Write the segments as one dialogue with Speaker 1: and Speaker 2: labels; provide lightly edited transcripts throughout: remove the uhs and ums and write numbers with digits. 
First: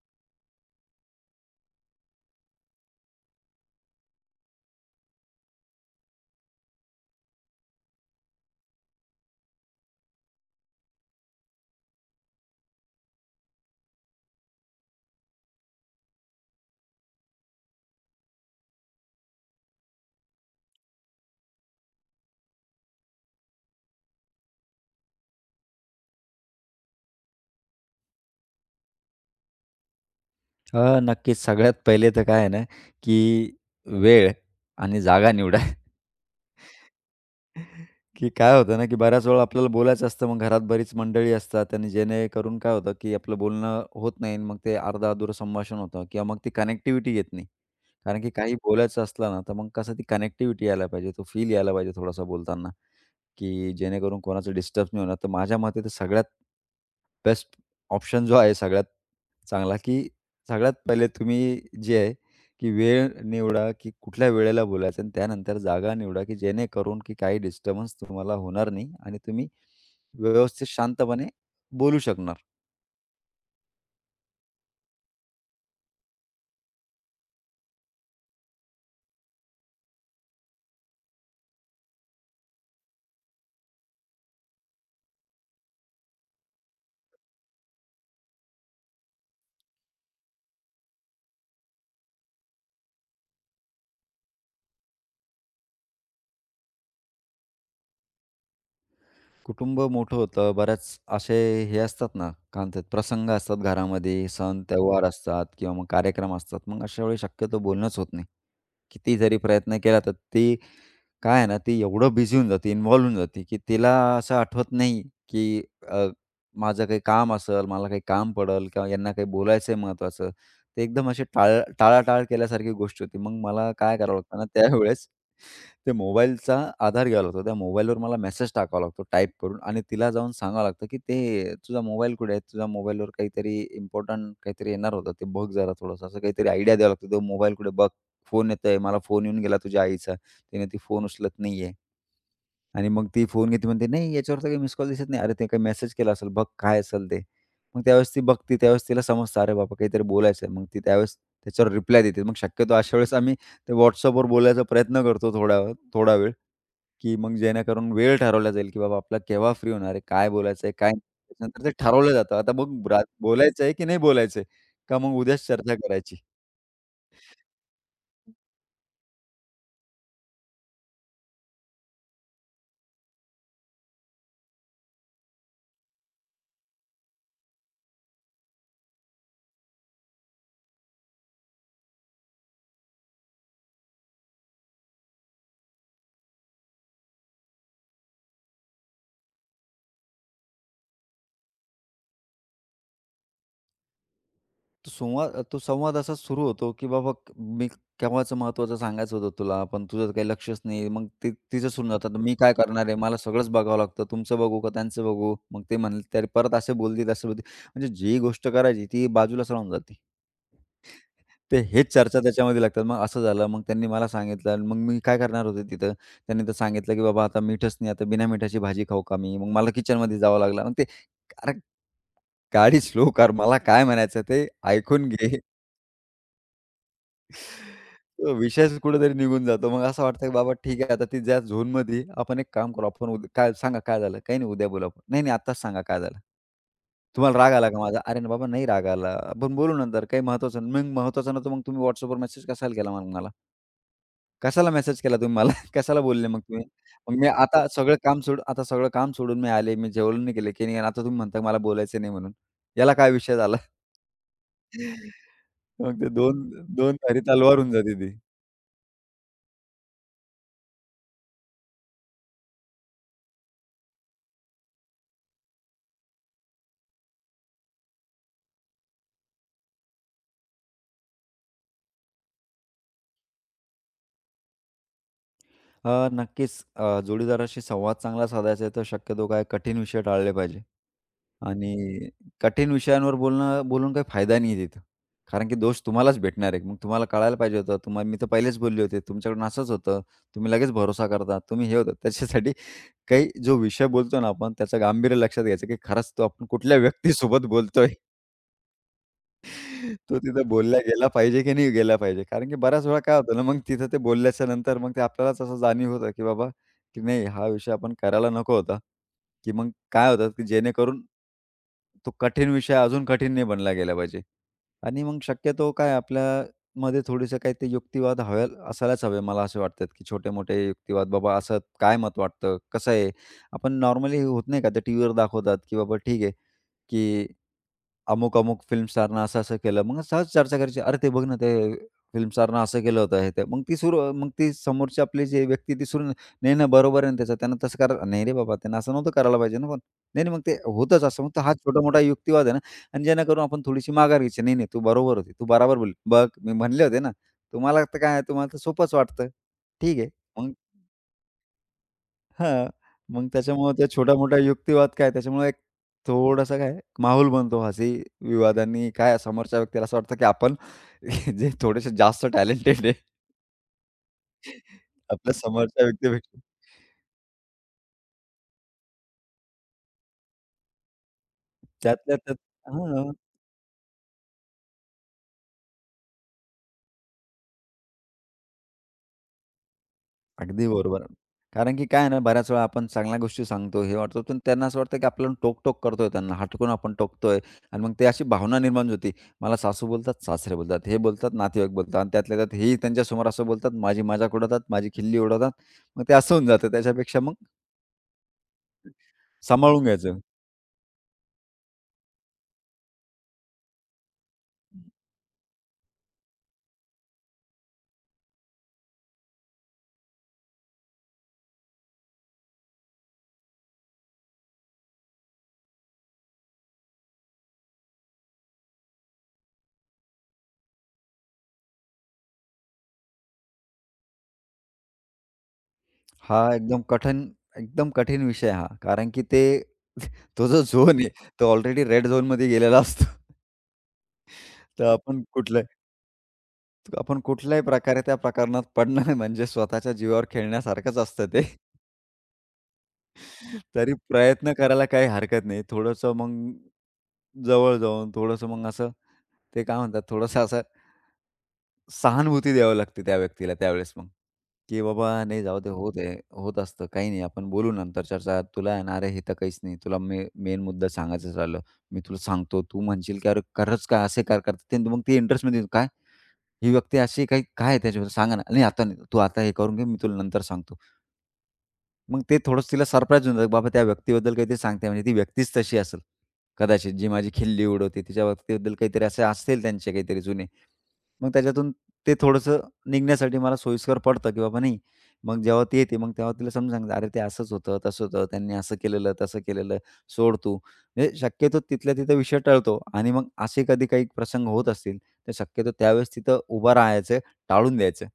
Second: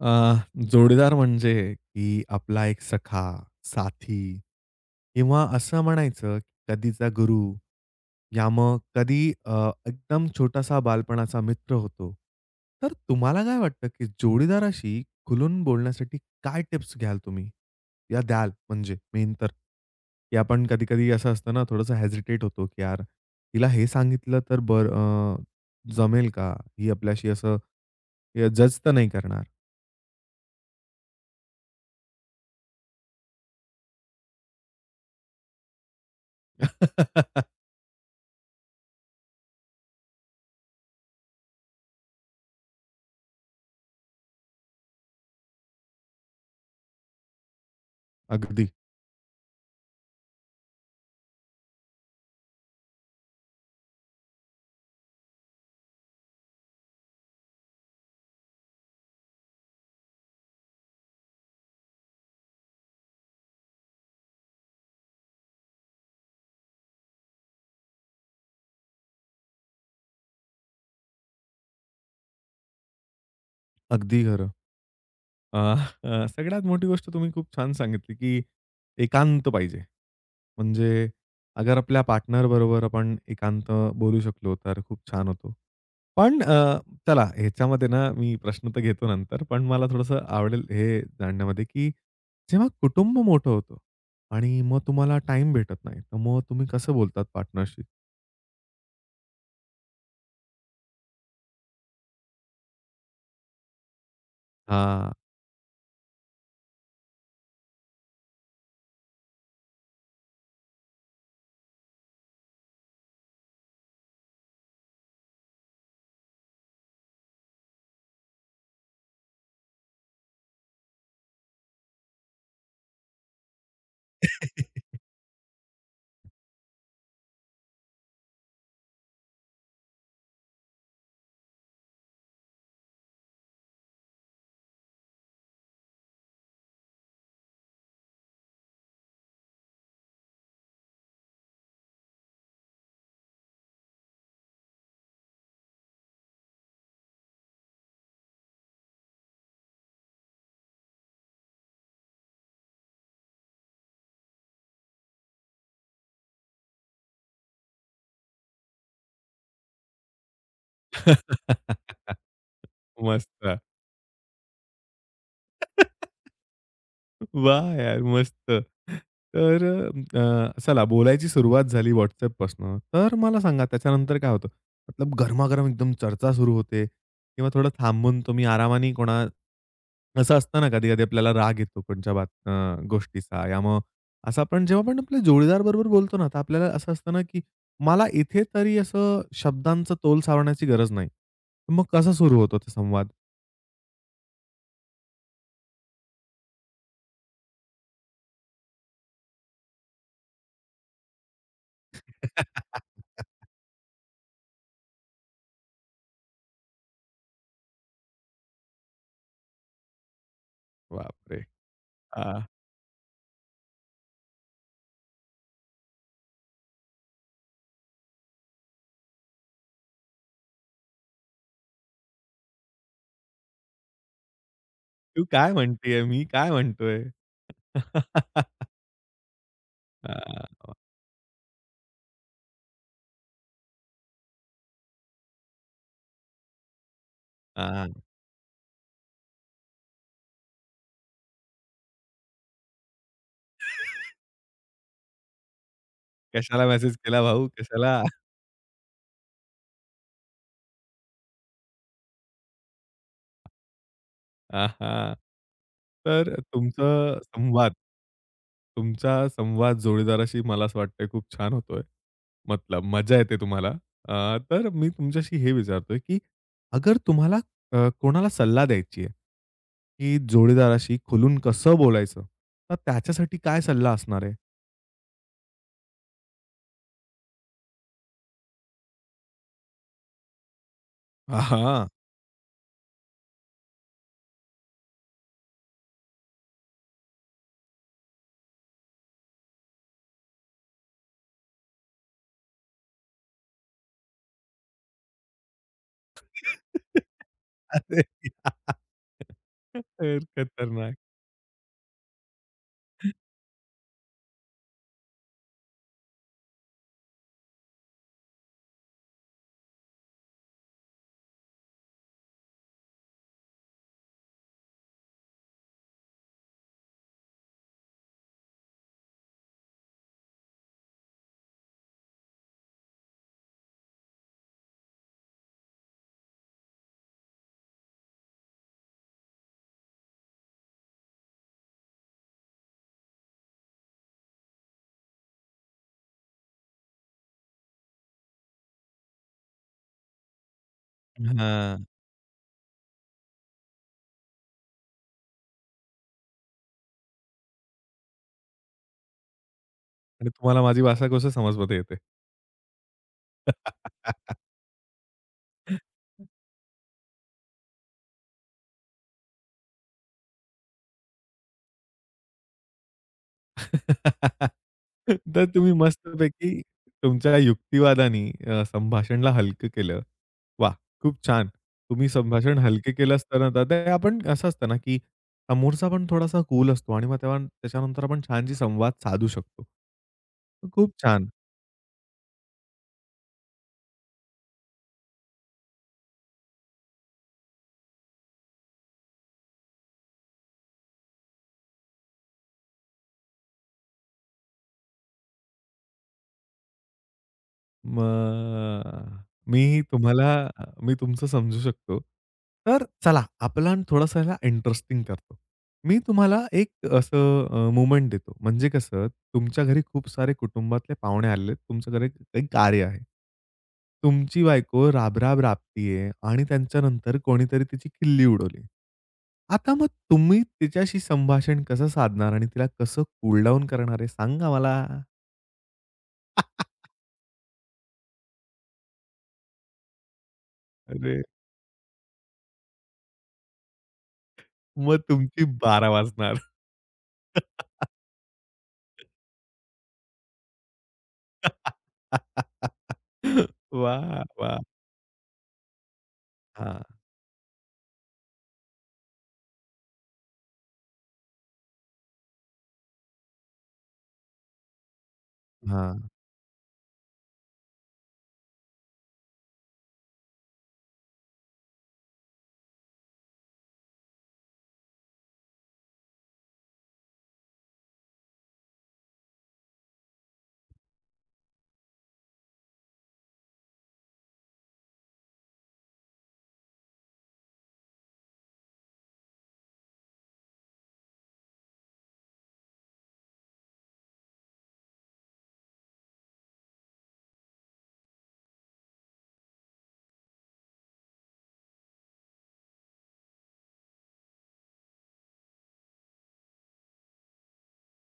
Speaker 1: अ, जोडीदार म्हणजे की आपला एक सखा, साथी किंवा असं म्हणायचं कधीचा गुरु, या मग कधी एकदम छोटासा बालपणाचा मित्र होतो. तर तुम्हाला काय वाटतं की जोडीदाराशी खुलून बोलण्यासाठी काय टिप्स घ्याल तुम्ही? या द्याल म्हणजे मेन तर? की आपण कधी-कधी असं असतं ना थोडंसं हेजिटेट होतो की यार हिला हे सांगितलं तर बरं जमेल का? ही आपल्याशी असं जज तर नाही करणार.
Speaker 2: नक्कीच. सगळ्यात पहिले तर काय आहे ना, की वेळ आणि जागा निवडा. की काय होतं ना, की बऱ्याच वेळा आपल्याला बोलायचं असतं. मग घरात बरीच मंडळी असतात आणि जेणेकरून काय होतं, की आपलं बोलणं होत नाही. आणि मग ते अर्धं-अधुरं संभाषण होतं किंवा मग ती कनेक्टिव्हिटी येत नाही. कारण की काही
Speaker 1: अगदी,
Speaker 2: बोलायचं असलं ना, तर मग कसं ती कनेक्टिव्हिटी यायला पाहिजे, तो फील यायला पाहिजे थोडासा बोलताना. की जेणेकरून कोणाचं डिस्टर्ब नाही होणार. तर माझ्या मते तर सगळ्यात बेस्ट ऑप्शन जो आहे सगळ्यात चांगला, की सगळ्यात पहिले तुम्ही जे आहे, की वेळ निवडा, की कुठल्या वेळेला बोलायचं आणि त्यानंतर जागा निवडा, की जेणेकरून की काही डिस्टर्बन्स तुम्हाला होणार नाही आणि तुम्ही व्यवस्थित शांतपणे बोलू शकणार.
Speaker 1: अगदी खरं. अ, अ, सगळ्यात मोठी गोष्ट तुम्ही खूप छान सांगितली, की एकांत पाहिजे. म्हणजे अगर आपल्या पार्टनर बरोबर आपण एकांत बोलू शकलो, तर खूप छान होतो. पण चला ह्याच्यामध्ये ना मी प्रश्न तर घेतो नंतर, पण मला थोडंसं आवडेल हे जाणण्यामध्ये, की जेव्हा कुटुंब मोठं होतं आणि मग तुम्हाला टाईम भेटत नाही, तर मग तुम्ही कसं बोलतात पार्टनरशी?
Speaker 2: कुटुंब मोठं होतं. बऱ्याच असे हे असतात ना, काय म्हणतात प्रसंग असतात घरामध्ये, सण त्योहार
Speaker 1: हां.
Speaker 2: असतात किंवा मग कार्यक्रम असतात. मग अशा वेळी शक्यतो बोलणंच होत नाही. किती जरी प्रयत्न केला तर ती काय आहे ना, ती एवढं बिझी होऊन जाते, इन्व्हॉल्व होऊन जाते, की तिला असं आठवत नाही, की अ, माझं काही काम असेल, मला काही काम पडेल किंवा यांना काही बोलायचं आहे महत्त्वाचं. ते एकदम अशी टाळ टाळाटाळ केल्यासारखी गोष्ट होती. मग मला काय करावं लागतं ना त्यावेळेस ते मोबाईलचा आधार घ्यावा लागतो. त्या मोबाईलवर मला मेसेज टाकावा लागतो टाइप करून आणि तिला जाऊन सांगावं लागतं, की "ते तुझा मोबाईल कुठे आहे? तुझ्या मोबाईलवर काहीतरी इम्पोर्टंट काहीतरी येणार होतं. ते बघ जरा थोडंसं." असं काहीतरी आयडिया द्यावा लागतो. "तो मोबाईल कुठे? बघ, फोन येतोय. मला फोन येऊन गेला तुझ्या आईचा. तिने ती फोन उचलत नाहीये." आणि मग ती फोन घेते म्हणते, "नाही, याच्यावर तर काही मिस कॉल दिसत नाही." "अरे, ते काही मेसेज केला असेल. बघ काय असेल ते." मग त्यावेळेस ती बघते. त्यावेळेस तिला समजतं, "अरे बाबा, काहीतरी बोलायचं आहे." मग ती त्यावेळेस त्याच्यावर रिप्लाय देते. मग शक्यतो अशा वेळेस आम्ही ते WhatsAppवर बोलायचा प्रयत्न करतो थोडा थोडा वेळ. की मग जेणेकरून वेळ ठरवला जाईल, की बाबा आपला केव्हा फ्री होणार आहे, काय बोलायचं आहे, काय नंतर ते ठरवलं जातं. आता मग ब्रा
Speaker 1: मस्त.
Speaker 2: बोलायचं आहे की नाही बोलायचं आहे, का मग उद्याच चर्चा करायची.
Speaker 1: वाह! यार मस्त. तर चला बोलायची सुरुवात झाली WhatsAppपासनं. तर मला सांगा त्याच्यानंतर काय होतं? मतलब गरमागरम एकदम चर्चा सुरू होते किंवा थोडं थांबून तुम्ही आरामाने कोणा असं असतं ना कधी-कधी आपल्याला राग येतो कोणच्या बात गोष्टीचा. या मग असं आपण जेव्हा आपण आपल्या जोडीदार बरोबर बोलतो ना, तर आपल्याला असं असतं ना, की मला इथे तरी असं शब्दांचा तोल सावरण्याची गरज नाही. मग कसा सुरू होतो ते संवाद?
Speaker 2: तो संवाद असा सुरू होतो, की बाबा मी केव्हाचं महत्त्वाचं सांगायचं होतं तुला, पण तुझं काही लक्षच नाही. मग ते तिचं सुरू जातं, आता मी काय करणार आहे? मला सगळंच बघावं लागतं. तुमचं बघू का त्यांचं बघू? मग ते म्हणले, "तरी परत असे बोलतील, असे बोलतील." म्हणजे जी गोष्ट करायची ती बाजूला सरकून जाते.
Speaker 1: बापरे!
Speaker 2: ते हेच चर्चा
Speaker 1: हां.
Speaker 2: त्याच्यामध्ये लागतात. मग असं झालं, मग त्यांनी मला सांगितलं आणि मग मी काय करणार होतो तिथं. त्यांनी तर सांगितलं, की "बाबा आता मीठच नाही, आता बिना मिठाची भाजी खाऊ का मी?" मग मला किचनमध्ये जावं लागलं. मग ते अरे गाडी स्लो कर, मला काय म्हणायचं ते ऐकून
Speaker 1: तू
Speaker 2: घे.
Speaker 1: काय म्हणतीये? मी काय म्हणतोय?
Speaker 2: तो विषयच कुठेतरी निघून जातो. मग असं वाटतं, की बाबा
Speaker 1: हां,
Speaker 2: ठीक आहे, आता ती ज्या झोनमध्ये आपण एक काम करू. आपण उद्या काय सांगा काय झालं? काही नाही उद्या बोलू आपण. नाही, नाही आत्ताच सांगा काय झालं? तुम्हाला राग आला का माझा?
Speaker 1: हां.
Speaker 2: अरे ना बाबा नाही राग आला. आपण बोलू नंतर काही महत्वाचं नाही. मग महत्वाचं नव्हतं मग तुम्ही WhatsAppवर मेसेज कशाला केला मग मला? कशाला मेसेज केला तुम्ही मला? कशाला बोलले मग तुम्ही?
Speaker 1: कशाला मेसेज
Speaker 2: मग
Speaker 1: केला
Speaker 2: मी
Speaker 1: भाऊ?
Speaker 2: आता सगळं
Speaker 1: कशाला?
Speaker 2: काम सोडून आता सगळं काम सोडून मी आले. मी जेवण नाही केलं, की नाही आणि आता तुम्ही म्हणता मला बोलायचं नाही म्हणून. याला काय विषय झाला?
Speaker 1: हां,
Speaker 2: मग ते
Speaker 1: तर
Speaker 2: दोन दोन धारी तलवार होऊन
Speaker 1: संवाद
Speaker 2: जाते ती.
Speaker 1: तुमचा संवाद जोडीदाराशी मला असं वाटतंय खूप छान होतोय. मतलब मजा येते तुम्हाला. तर मी तुमच्याशी हे विचारतोय, की अगर तुम्हाला कोणाला सल्ला द्यायची आहे, की जोडीदाराशी खुलून कसं बोलायचं? तर त्याच्यासाठी काय सल्ला असणार आहे?
Speaker 2: नक्कीच जोडीदाराशी संवाद चांगला साधायचा आहे, तर शक्यतो काय कठीण विषय टाळले पाहिजे.
Speaker 1: आहा!
Speaker 2: आणि कठीण विषयांवर बोलणं बोलून काही फायदा नाही आहे तिथं. कारण की दोष तुम्हालाच भेटणार आहे. मग तुम्हाला कळायला पाहिजे होतं. तुम्हाला मी तर पहिलेच बोलले होते. तुमच्याकडून असंच होतं. तुम्ही लगेच भरोसा करता. तुम्ही हे होतं. त्याच्यासाठी काही जो विषय बोलतो ना आपण त्याचं गांभीर्य लक्षात घ्यायचं, की खरंच तो आपण कुठल्या व्यक्तीसोबत बोलतोय.
Speaker 1: अरे यार!
Speaker 2: तो
Speaker 1: तर
Speaker 2: तिथं बोलला
Speaker 1: खतरनाक.
Speaker 2: गेला पाहिजे की नाही गेला पाहिजे. कारण की बऱ्याच वेळा काय होतं ना, मग तिथं ते बोलल्याच्या नंतर मग ते आपल्यालाच असं जाणीव होतं, की बाबा की नाही हा विषय आपण करायला नको होता, की मग काय होतं, की जेणेकरून तो कठीण विषय अजून कठीण नाही बनला गेला पाहिजे. आणि मग शक्यतो काय आपल्यामध्ये थोडीसं काही ते युक्तिवाद हवे असायलाच हवे मला असे वाटतात, की छोटे-मोठे युक्तिवाद बाबा असं काय मत वाटतं? कसं आहे? आपण नॉर्मली होत नाही का ते टीव्हीवर दाखवतात, की बाबा ठीक आहे, की अमुक-अमुक फिल्म स्टारनं असं-असं केलं. मग सहज चर्चा करायची. "अरे, ते बघ ना, ते फिल्म स्टारनं असं केलं होतं." हे ते. मग ती सुरू मग ती समोरची आपली जी व्यक्ती ती सुरू "नाही ना, बरोबर आहे ना त्याचं. त्यानं तसं करा" "नाही रे बाबा, त्यानं असं नव्हतं करायला पाहिजे ना पण." "नाही, नाही, मग ते होतंच असं." मग तो हा
Speaker 1: हां.
Speaker 2: छोटा-मोठा युक्तिवाद आहे ना आणि जेणेकरून आपण थोडीशी माघार घ्यायची. "नाही, नाही, तू बरोबर होती. तू बराबर बोलली. बघ, मी म्हणले होते ना. तुम्हाला तर काय, तुम्हाला तर सोपंच वाटतं. ठीक आहे."
Speaker 1: आणि
Speaker 2: मग
Speaker 1: तुम्हाला माझी भाषा कसं समजमध्ये येते.
Speaker 2: हां. मग त्याच्यामुळे त्या छोट्या-मोठ्या युक्तिवाद काय त्याच्यामुळे एक थोडासा काय माहोल बनतो हसी विवाद आणि काय समोरच्या व्यक्तीला असं वाटतं, की आपण जे थोडेसे जास्त टॅलेंटेड आहे आपल्या
Speaker 1: तर तुम्ही
Speaker 2: समोरच्या व्यक्तीपेक्षा
Speaker 1: मस्तपैकी तुमच्या युक्तिवादानी संभाषणला हलकं केलं. वाह! खूप छान. तुम्ही
Speaker 2: त्यातल्या त्यात
Speaker 1: संभाषण हलके
Speaker 2: हां.
Speaker 1: केलंच तर आता ते आपण असं असतं ना, की समोरचा पण थोडासा कूल असतो आणि मग तेव्हा त्याच्यानंतर आपण छानशी संवाद साधू शकतो.
Speaker 2: अगदी
Speaker 1: खूप
Speaker 2: बरोबर.
Speaker 1: छान.
Speaker 2: कारण की काय आहे ना, बऱ्याच वेळा आपण चांगल्या गोष्टी सांगतो, हे वाटतो, पण त्यांना असं वाटतं की आपल्याला टोक-टोक करतोय त्यांना, हटकून आपण टोकतोय आणि मग ते अशी भावना निर्माण होती. मला सासू बोलतात, सासरे बोलतात, हे बोलतात, नातेवाईक बोलतात आणि त्यातल्या त्यात हेही त्यांच्यासमोर असं बोलतात, माझी मजाक उडवतात, माझी खिल्ली उडवतात. मग ते असं होऊन जातं. त्याच्यापेक्षा मग
Speaker 1: मग मी
Speaker 2: सांभाळून घ्यायचं.
Speaker 1: तुम्हाला मी तुमचं समजू शकतो. तर चला आपला न थोडासा ह्याला इंटरेस्टिंग करतो. मी तुम्हाला एक असं मोमेंट देतो. म्हणजे कसं तुमच्या घरी खूप सारे कुटुंबातले पाहुणे आलेले आहेत. तुमच्या घरी काही कार्य आहे. तुमची बायको राब राबतीये आणि त्यांच्यानंतर कोणीतरी तिची खिल्ली उडवली. आता मग तुम्ही तिच्याशी संभाषण कसं साधणार आणि तिला कसं कूल डाउन करणार आहे सांगा मला?
Speaker 2: हा एकदम कठीण एकदम कठीण विषय हा. कारण की ते तो जो झोन आहे, तो ऑलरेडी रेड झोनमध्ये गेलेला असतो. तर
Speaker 1: मग तुमची 12 वाजणार.
Speaker 2: आपण कुठल्याही प्रकारे त्या प्रकरणात पडणार नाही म्हणजे स्वतःच्या जीवावर खेळण्यासारखंच असतं ते. तरी
Speaker 1: वाह!
Speaker 2: प्रयत्न
Speaker 1: वाह!
Speaker 2: करायला काही हरकत नाही. थोडंसं मग
Speaker 1: हां,
Speaker 2: जवळ जाऊन थोडंसं मग असं ते काय म्हणतात थोडंसं असं सहानुभूती द्यावी लागते त्या व्यक्तीला त्यावेळेस मग, की "बाबा नाही जाऊ दे, होत
Speaker 1: हां.
Speaker 2: आहे, होत असतं. काही नाही आपण बोलू नंतर चर्चा. तुला आहे ना अरे हे तर काहीच नाही. तुला मेन मुद्दा सांगायचं झालं. मी तुला सांगतो. तू म्हणशील की अरे खरंच का असे का करतात?" ते मग ते इंटरेस्टमध्ये "काय? ही व्यक्ती अशी काही काय आहे त्याच्याबद्दल सांगा ना. नाही आता नाही, तू आता हे करून घे, मी तुला नंतर सांगतो. मग ते थोडंसं तिला सरप्राईज होऊन जातं, बाबा त्या व्यक्तीबद्दल काहीतरी सांगते म्हणजे ती व्यक्तीच तशी असेल कदाचित, जी माझी खिल्ली उडवते. तिच्या व्यक्तीबद्दल काहीतरी असे असतील त्यांचे काहीतरी जुने. मग त्याच्यातून ते थोडंसं निघण्यासाठी मला सोयीस्कर पडतं, की बाबा नाही. मग जेव्हा ती येते, मग तेव्हा तिला समजून सांगतो, "अरे ते असंच होतं, तसं होतं, त्यांनी असं केलेलं, तसं केलेलं, सोड तू." म्हणजे शक्यतो तिथल्या तिथं विषय टळतो आणि मग असे कधी काही प्रसंग होत असतील, तर शक्यतो त्यावेळेस तिथं उभं राहायचं, टाळून द्यायचं,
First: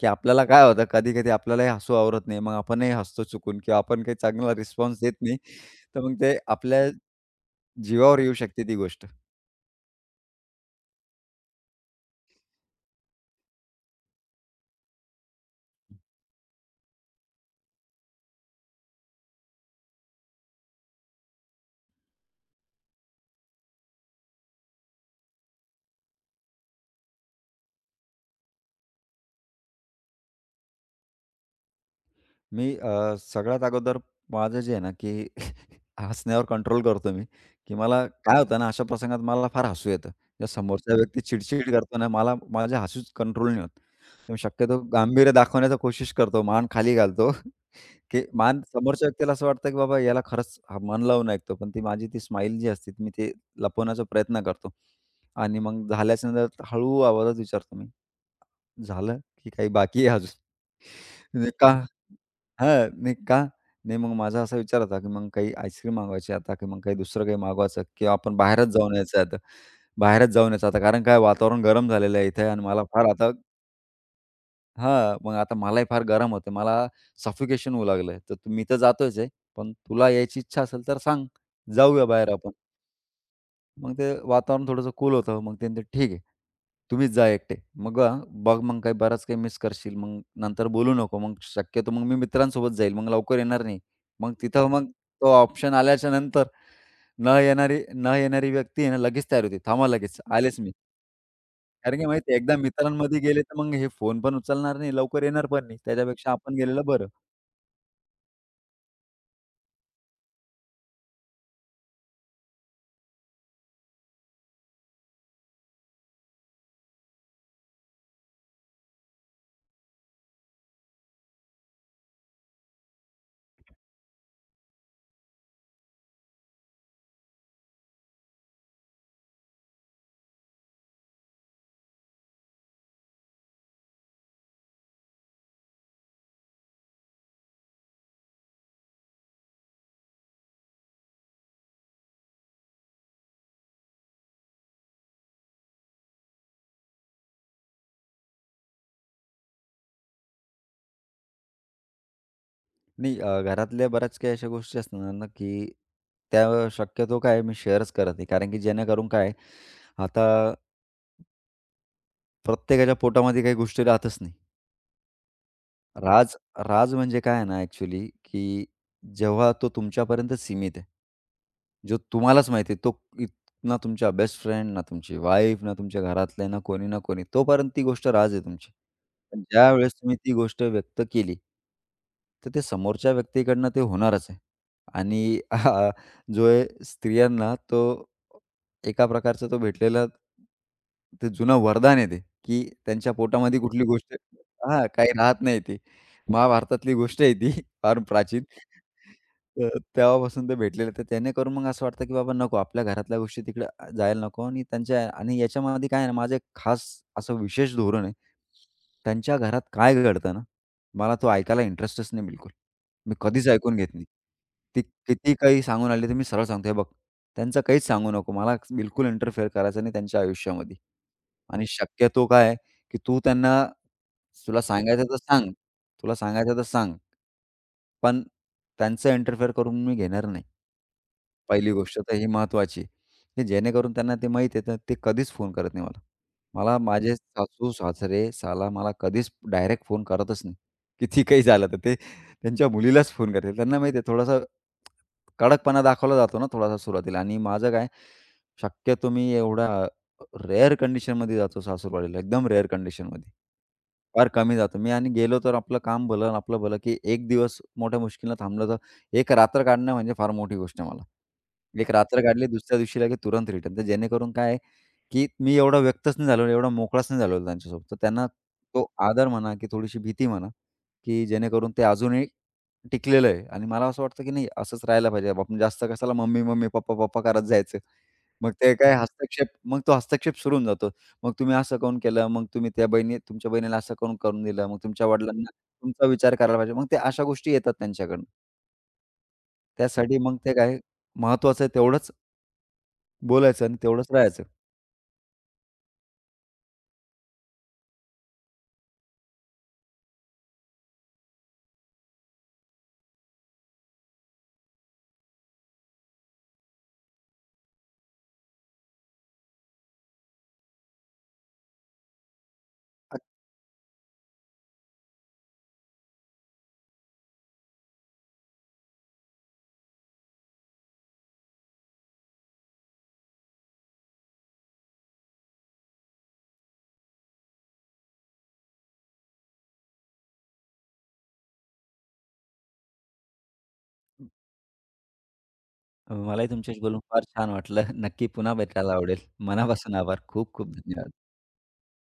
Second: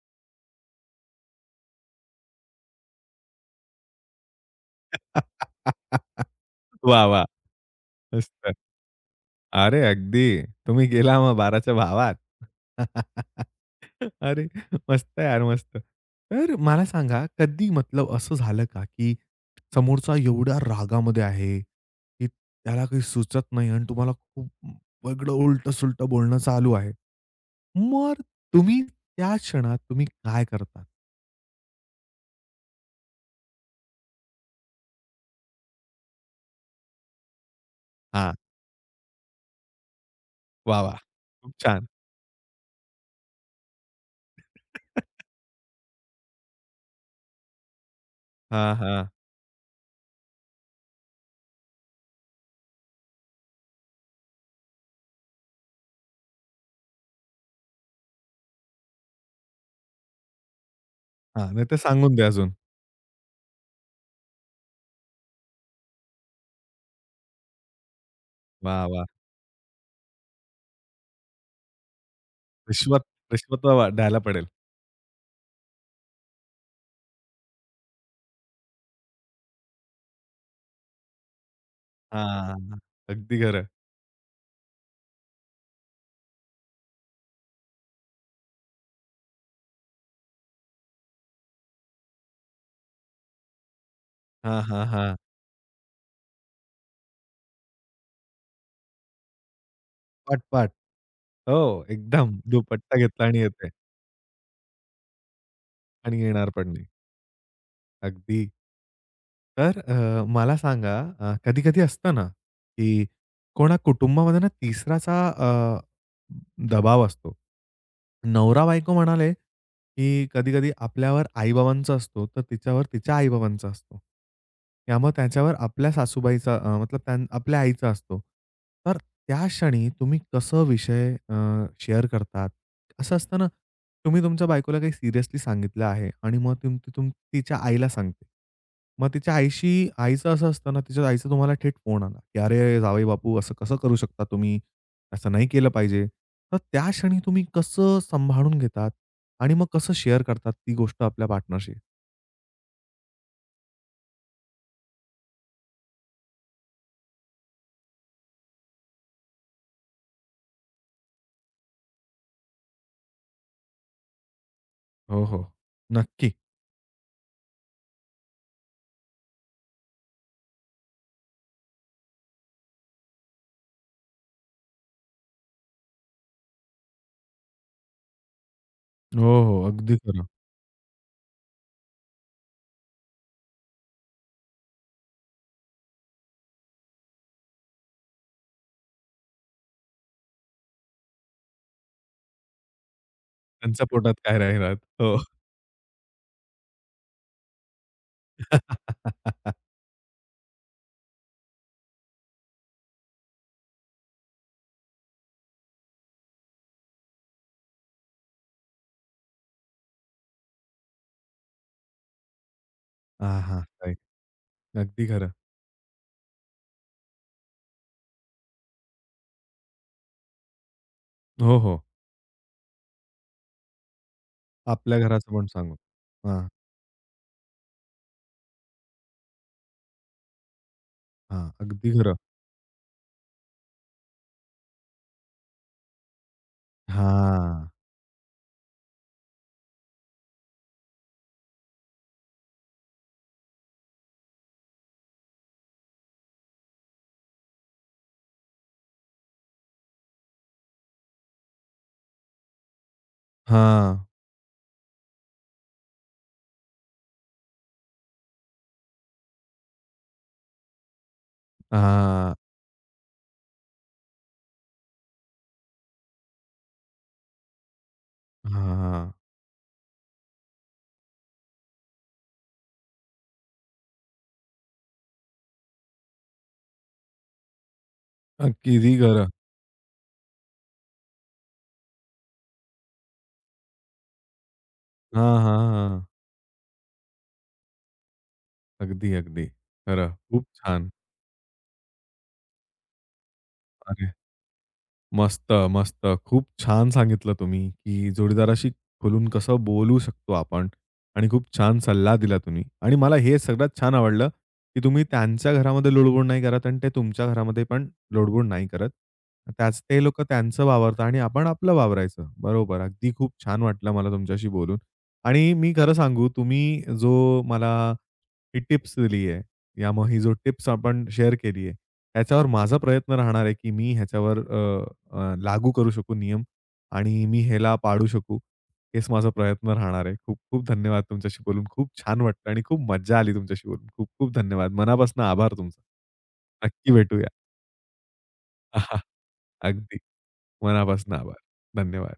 Speaker 2: की आपल्याला काय होतं कधी-कधी आपल्यालाही हसू आवरत नाही. मग आपणही हसतो चुकून किंवा आपण काही चांगला रिस्पॉन्स देत नाही.
Speaker 1: वाह!
Speaker 2: तर मग
Speaker 1: वाह!
Speaker 2: ते आपल्या जीवावर येऊ
Speaker 1: मस्त.
Speaker 2: शकते ती गोष्ट.
Speaker 1: अरे अगदी. तुम्ही गेला मग 12च्या भावात. अरे मस्त यार मस्त. तर मला सांगा कधी मतलब असं झालं का, की समोरचा एवढ्या रागामध्ये आहे, की त्याला काही सुचत नाही आणि तुम्हाला खूप वेगळं उलटं-सुलटं बोलणं चालू आहे. मग तुम्ही त्या क्षणात तुम्ही काय करता?
Speaker 2: मी सगळ्यात अगोदर माझं जे आहे ना, की हसण्यावर कंट्रोल करतो मी, की मला
Speaker 1: हां.
Speaker 2: काय होतं ना, अशा प्रसंगात मला फार हसू येतं. जर
Speaker 1: वाह!
Speaker 2: समोरचा
Speaker 1: वाह!
Speaker 2: व्यक्ती
Speaker 1: खूप
Speaker 2: चिडचिड
Speaker 1: छान.
Speaker 2: करतो ना, मला माझ्या हसूच कंट्रोल नाही होत. तर मी शक्यतो गांभीर्य दाखवण्याचा कोशिश करतो, मान खाली घालतो की मान
Speaker 1: हां,
Speaker 2: समोरच्या
Speaker 1: हां.
Speaker 2: व्यक्तीला असं वाटतं की बाबा याला खरंच हा मन लावून ऐकतो, पण ती माझी ती स्माईल जी असते, ती मी ते लपवण्याचा प्रयत्न करतो आणि मग झाल्याच्या नंतर हळू आवाजात विचारतो मी, "झालं की काही बाकी आहे अजून?" "नाही
Speaker 1: हां.
Speaker 2: का?"
Speaker 1: नाहीतर सांगून द्या अजून.
Speaker 2: हां, "नाही का?" नाही मग माझा असा विचार होता की मग काही आईस्क्रीम मागवायची आता की मग काही दुसरं काही मागवायचं किंवा आपण बाहेरच
Speaker 1: वाह!
Speaker 2: जाऊन
Speaker 1: वाह!
Speaker 2: यायचं आता. बाहेरच जाऊन यायचं आता कारण काय वातावरण गरम झालेलं आहे इथे आणि मला
Speaker 1: रिश्वत
Speaker 2: फार आता
Speaker 1: रिश्वत वा- द्यायला पडेल.
Speaker 2: हां, मग आता मलाही फार गरम होते. मला सफोकेशन होऊ लागलं. तर मी तर जातोच आहे, पण तुला यायची इच्छा असेल तर सांग, जाऊया बाहेर आपण.
Speaker 1: हां. अगदी खरं.
Speaker 2: मग ते वातावरण थोडंसं कूल होतं. मग ते म्हणले, "ठीक आहे, तुम्हीच जा एकटे. मग बघ मग काही बराच काही मिस करशील. मग नंतर बोलू नको. मग शक्यतो मग मी मित्रांसोबत जाईल. मग लवकर येणार नाही." मग
Speaker 1: हां,
Speaker 2: तिथं मग
Speaker 1: हां, हां.
Speaker 2: तो ऑप्शन आल्याच्या नंतर न येणारी व्यक्ती आहे ना, लगेच तयार होते, "थांबा लगेच, आलेच
Speaker 1: पट-पट.
Speaker 2: मी."
Speaker 1: हो,
Speaker 2: कारण की माहिती
Speaker 1: एकदम
Speaker 2: आहे, एकदा
Speaker 1: दुपट्टा
Speaker 2: मित्रांमध्ये
Speaker 1: घेतला आणि
Speaker 2: गेले तर
Speaker 1: येते
Speaker 2: मग हे फोन पण उचलणार नाही, लवकर येणार पण नाही.
Speaker 1: आणि
Speaker 2: त्याच्यापेक्षा
Speaker 1: येणार
Speaker 2: आपण
Speaker 1: पण
Speaker 2: गेलेलं
Speaker 1: नाही.
Speaker 2: बरं.
Speaker 1: अगदी. तर मला सांगा कधी-कधी असतं ना, की कोणा कुटुंबामध्ये ना तिसराचा दबाव असतो. नवरा-बायको म्हणाले की कधी-कधी आपल्यावर आई-बाबांचा असतो, तर तिच्यावर तिच्या आई-बाबांचा असतो. त्यामुळे त्याच्यावर आपल्या सासूबाईचा मतलब त्यां आपल्या आईचा असतो. तर त्या क्षणी तुम्ही कसं विषय शेअर करतात? असं असतं ना, तुम्ही तुमच्या बायकोला काही सिरियसली सांगितलं आहे आणि मग तुम ती तुम तिच्या आईला सांगते. मग तिच्या आईशी आईचं असं असतं ना, तिच्या आईचा तुम्हाला थेट फोन आला, की "अरे, जावई बापू असं कसं करू शकता तुम्ही? असं नाही केलं पाहिजे. तर त्या क्षणी तुम्ही कसं सांभाळून घेतात आणि मग कसं शेअर करतात ती गोष्ट आपल्या पार्टनरशी?
Speaker 2: नाही घरातल्या बऱ्याच काही अशा गोष्टी असणार ना, की त्या शक्यतो काय मी शेअरच करत नाही. कारण की जेणेकरून काय, आता प्रत्येकाच्या पोटामध्ये काही गोष्टी राहतच नाही.
Speaker 1: हो, हो. नक्की.
Speaker 2: राज राज म्हणजे काय आहे ना ॲक्चुअली, की जेव्हा तो तुमच्यापर्यंत सीमित आहे. जो तुम्हालाच माहिती आहे, तो ना तुमच्या बेस्ट फ्रेंड, ना तुमची वाईफ, ना तुमच्या घरातले, ना कोणी ना कोणी. तोपर्यंत ती गोष्ट राज आहे तुमची. पण
Speaker 1: हो, हो.
Speaker 2: ज्यावेळेस
Speaker 1: अगदी
Speaker 2: तुम्ही
Speaker 1: खरं.
Speaker 2: ती गोष्ट व्यक्त केली, तर ते समोरच्या व्यक्तीकडनं ते होणारच आहे. आणि हा जो आहे स्त्रियांना तो एका प्रकारचा तो भेटलेला ते जुनं वरदान आहे ते, की त्यांच्या पोटामध्ये कुठली
Speaker 1: त्यांच्या
Speaker 2: गोष्ट
Speaker 1: पोटात काय राहिलात.
Speaker 2: हां, काही
Speaker 1: हो.
Speaker 2: राहत नाही ती. महाभारतातली गोष्ट आहे ती फार प्राचीन. तर तेव्हापासून ते भेटलेले. तर त्यानेकरून मग असं वाटतं, की बाबा नको आपल्या घरातल्या गोष्टी तिकडे जायला नको आणि त्यांच्या आणि याच्यामध्ये काय आहे ना, माझं एक खास असं विशेष धोरण आहे. त्यांच्या घरात काय घडतं ना, मला तो ऐकायला इंटरेस्टच नाही बिलकुल. मी
Speaker 1: हां,
Speaker 2: कधीच
Speaker 1: हां.
Speaker 2: ऐकून घेत
Speaker 1: राईट.
Speaker 2: नाही. ती
Speaker 1: अगदी खरं.
Speaker 2: किती काही सांगून आली, तर मी सरळ सांगतो, "हे बघ, त्यांचं काहीच सांगू नको. मला बिलकुल इंटरफेअर करायचं नाही त्यांच्या आयुष्यामध्ये."
Speaker 1: हो,
Speaker 2: आणि
Speaker 1: हो.
Speaker 2: शक्यतो काय आहे, की तू त्यांना तुला
Speaker 1: आपल्या
Speaker 2: सांगायचं तर
Speaker 1: घराचं पण
Speaker 2: सांग,
Speaker 1: सांगू.
Speaker 2: तुला
Speaker 1: हां,
Speaker 2: सांगायचं तर सांग. पण त्यांचं इंटरफेअर करून मी घेणार नाही.
Speaker 1: हां.
Speaker 2: पहिली
Speaker 1: अगदी
Speaker 2: गोष्ट तर
Speaker 1: खरं.
Speaker 2: ही महत्त्वाची, की जेणेकरून त्यांना ते माहीत आहे, तर ते कधीच फोन करत नाही मला. मला माझे
Speaker 1: हां.
Speaker 2: सासू-सासरे, साला मला कधीच डायरेक्ट फोन करतच नाही. किती काही झालं तर ते त्यांच्या मुलीलाच फोन करतील. त्यांना माहिती आहे थोडासा कडकपणा दाखवला जातो ना थोडासा सुरुवातीला आणि माझं काय शक्यतो मी एवढा रेअर कंडिशनमध्ये जातो सासूरवाडीला, एकदम रेअर कंडिशनमध्ये.
Speaker 1: हां.
Speaker 2: फार कमी जातो मी आणि गेलो तर आपलं काम भलं आणि आपलं भलं, की 1 दिवस मोठ्या मुश्किलनं थांबलं तर एक रात्र काढणं म्हणजे फार मोठी गोष्ट आहे मला. एक रात्र
Speaker 1: हां.
Speaker 2: काढली, दुसऱ्या दिवशी लगेच तुरंत रिटर्न. तर जेणेकरून काय आहे, की मी एवढा व्यक्तच नाही झालेलो, एवढा मोकळाच नाही झालेलो त्यांच्यासोबत. तर त्यांना तो
Speaker 1: हां.
Speaker 2: आदर म्हणा, की थोडीशी भीती म्हणा, की जेणेकरून ते अजूनही टिकलेलं आहे आणि मला असं वाटतं, की नाही असंच राहायला पाहिजे. आपण जास्त कशाला मम्मी-मम्मी, पप्पा-पप्पा करत जायचं.
Speaker 1: अगदी खरं.
Speaker 2: मग तो हस्तक्षेप सुरू होऊन जातो. मग तुम्ही असं काहून केलं? मग तुम्ही त्या बहिणी तुमच्या बहिणीला असं काहून करून दिलं? मग तुमच्या
Speaker 1: हां,
Speaker 2: वडिलांना
Speaker 1: हां, हां.
Speaker 2: तुमचा विचार करायला पाहिजे. मग ते अशा गोष्टी येतात त्यांच्याकडनं.
Speaker 1: अगदी, अगदी. खरं.
Speaker 2: त्यासाठी मग
Speaker 1: खूप
Speaker 2: ते काय
Speaker 1: छान.
Speaker 2: महत्त्वाचं आहे तेवढंच बोलायचं आणि तेवढंच
Speaker 1: अरे
Speaker 2: राहायचं.
Speaker 1: मस्त, मस्त. खूप छान सांगितलं तुम्ही, की जोडीदाराशी खुलून कसं बोलू शकतो आपण आणि खूप छान सल्ला दिला तुम्ही. आणि मला हे सगळ्यात छान आवडलं, की तुम्ही त्यांच्या घरामध्ये लुडबुड नाही करत आणि ते तुमच्या घरामध्ये पण लुडबुड नाही करत. त्याच ते लोकं त्यांचं वावरतात आणि आपण आपलं वावरायचं. बरोबर. अगदी खूप छान वाटलं मला तुमच्याशी बोलून. आणि मी खरं सांगू, तुम्ही जो मला ही टिप्स दिली आहे, या मग ही जो टिप्स आपण शेअर केली आहे, त्याच्यावर माझा प्रयत्न राहणार आहे, की मी ह्याच्यावर अ अ, लागू करू शकू नियम आणि मी ह्याला पाडू शकू. हेच माझा प्रयत्न राहणार आहे. खूप खूप धन्यवाद तुमच्याशी बोलून. खूप छान वाटलं आणि खूप मज्जा आली तुमच्याशी बोलून. खूप खूप धन्यवाद. मनापासून आभार तुमचा.
Speaker 2: मलाही तुमच्याशी
Speaker 1: नक्की
Speaker 2: बोलून फार
Speaker 1: भेटूया.
Speaker 2: छान वाटलं. नक्की पुन्हा भेटायला आवडेल. मनापासून
Speaker 1: अगदी.
Speaker 2: आभार. खूप खूप धन्यवाद.
Speaker 1: मनापासून आभार. धन्यवाद.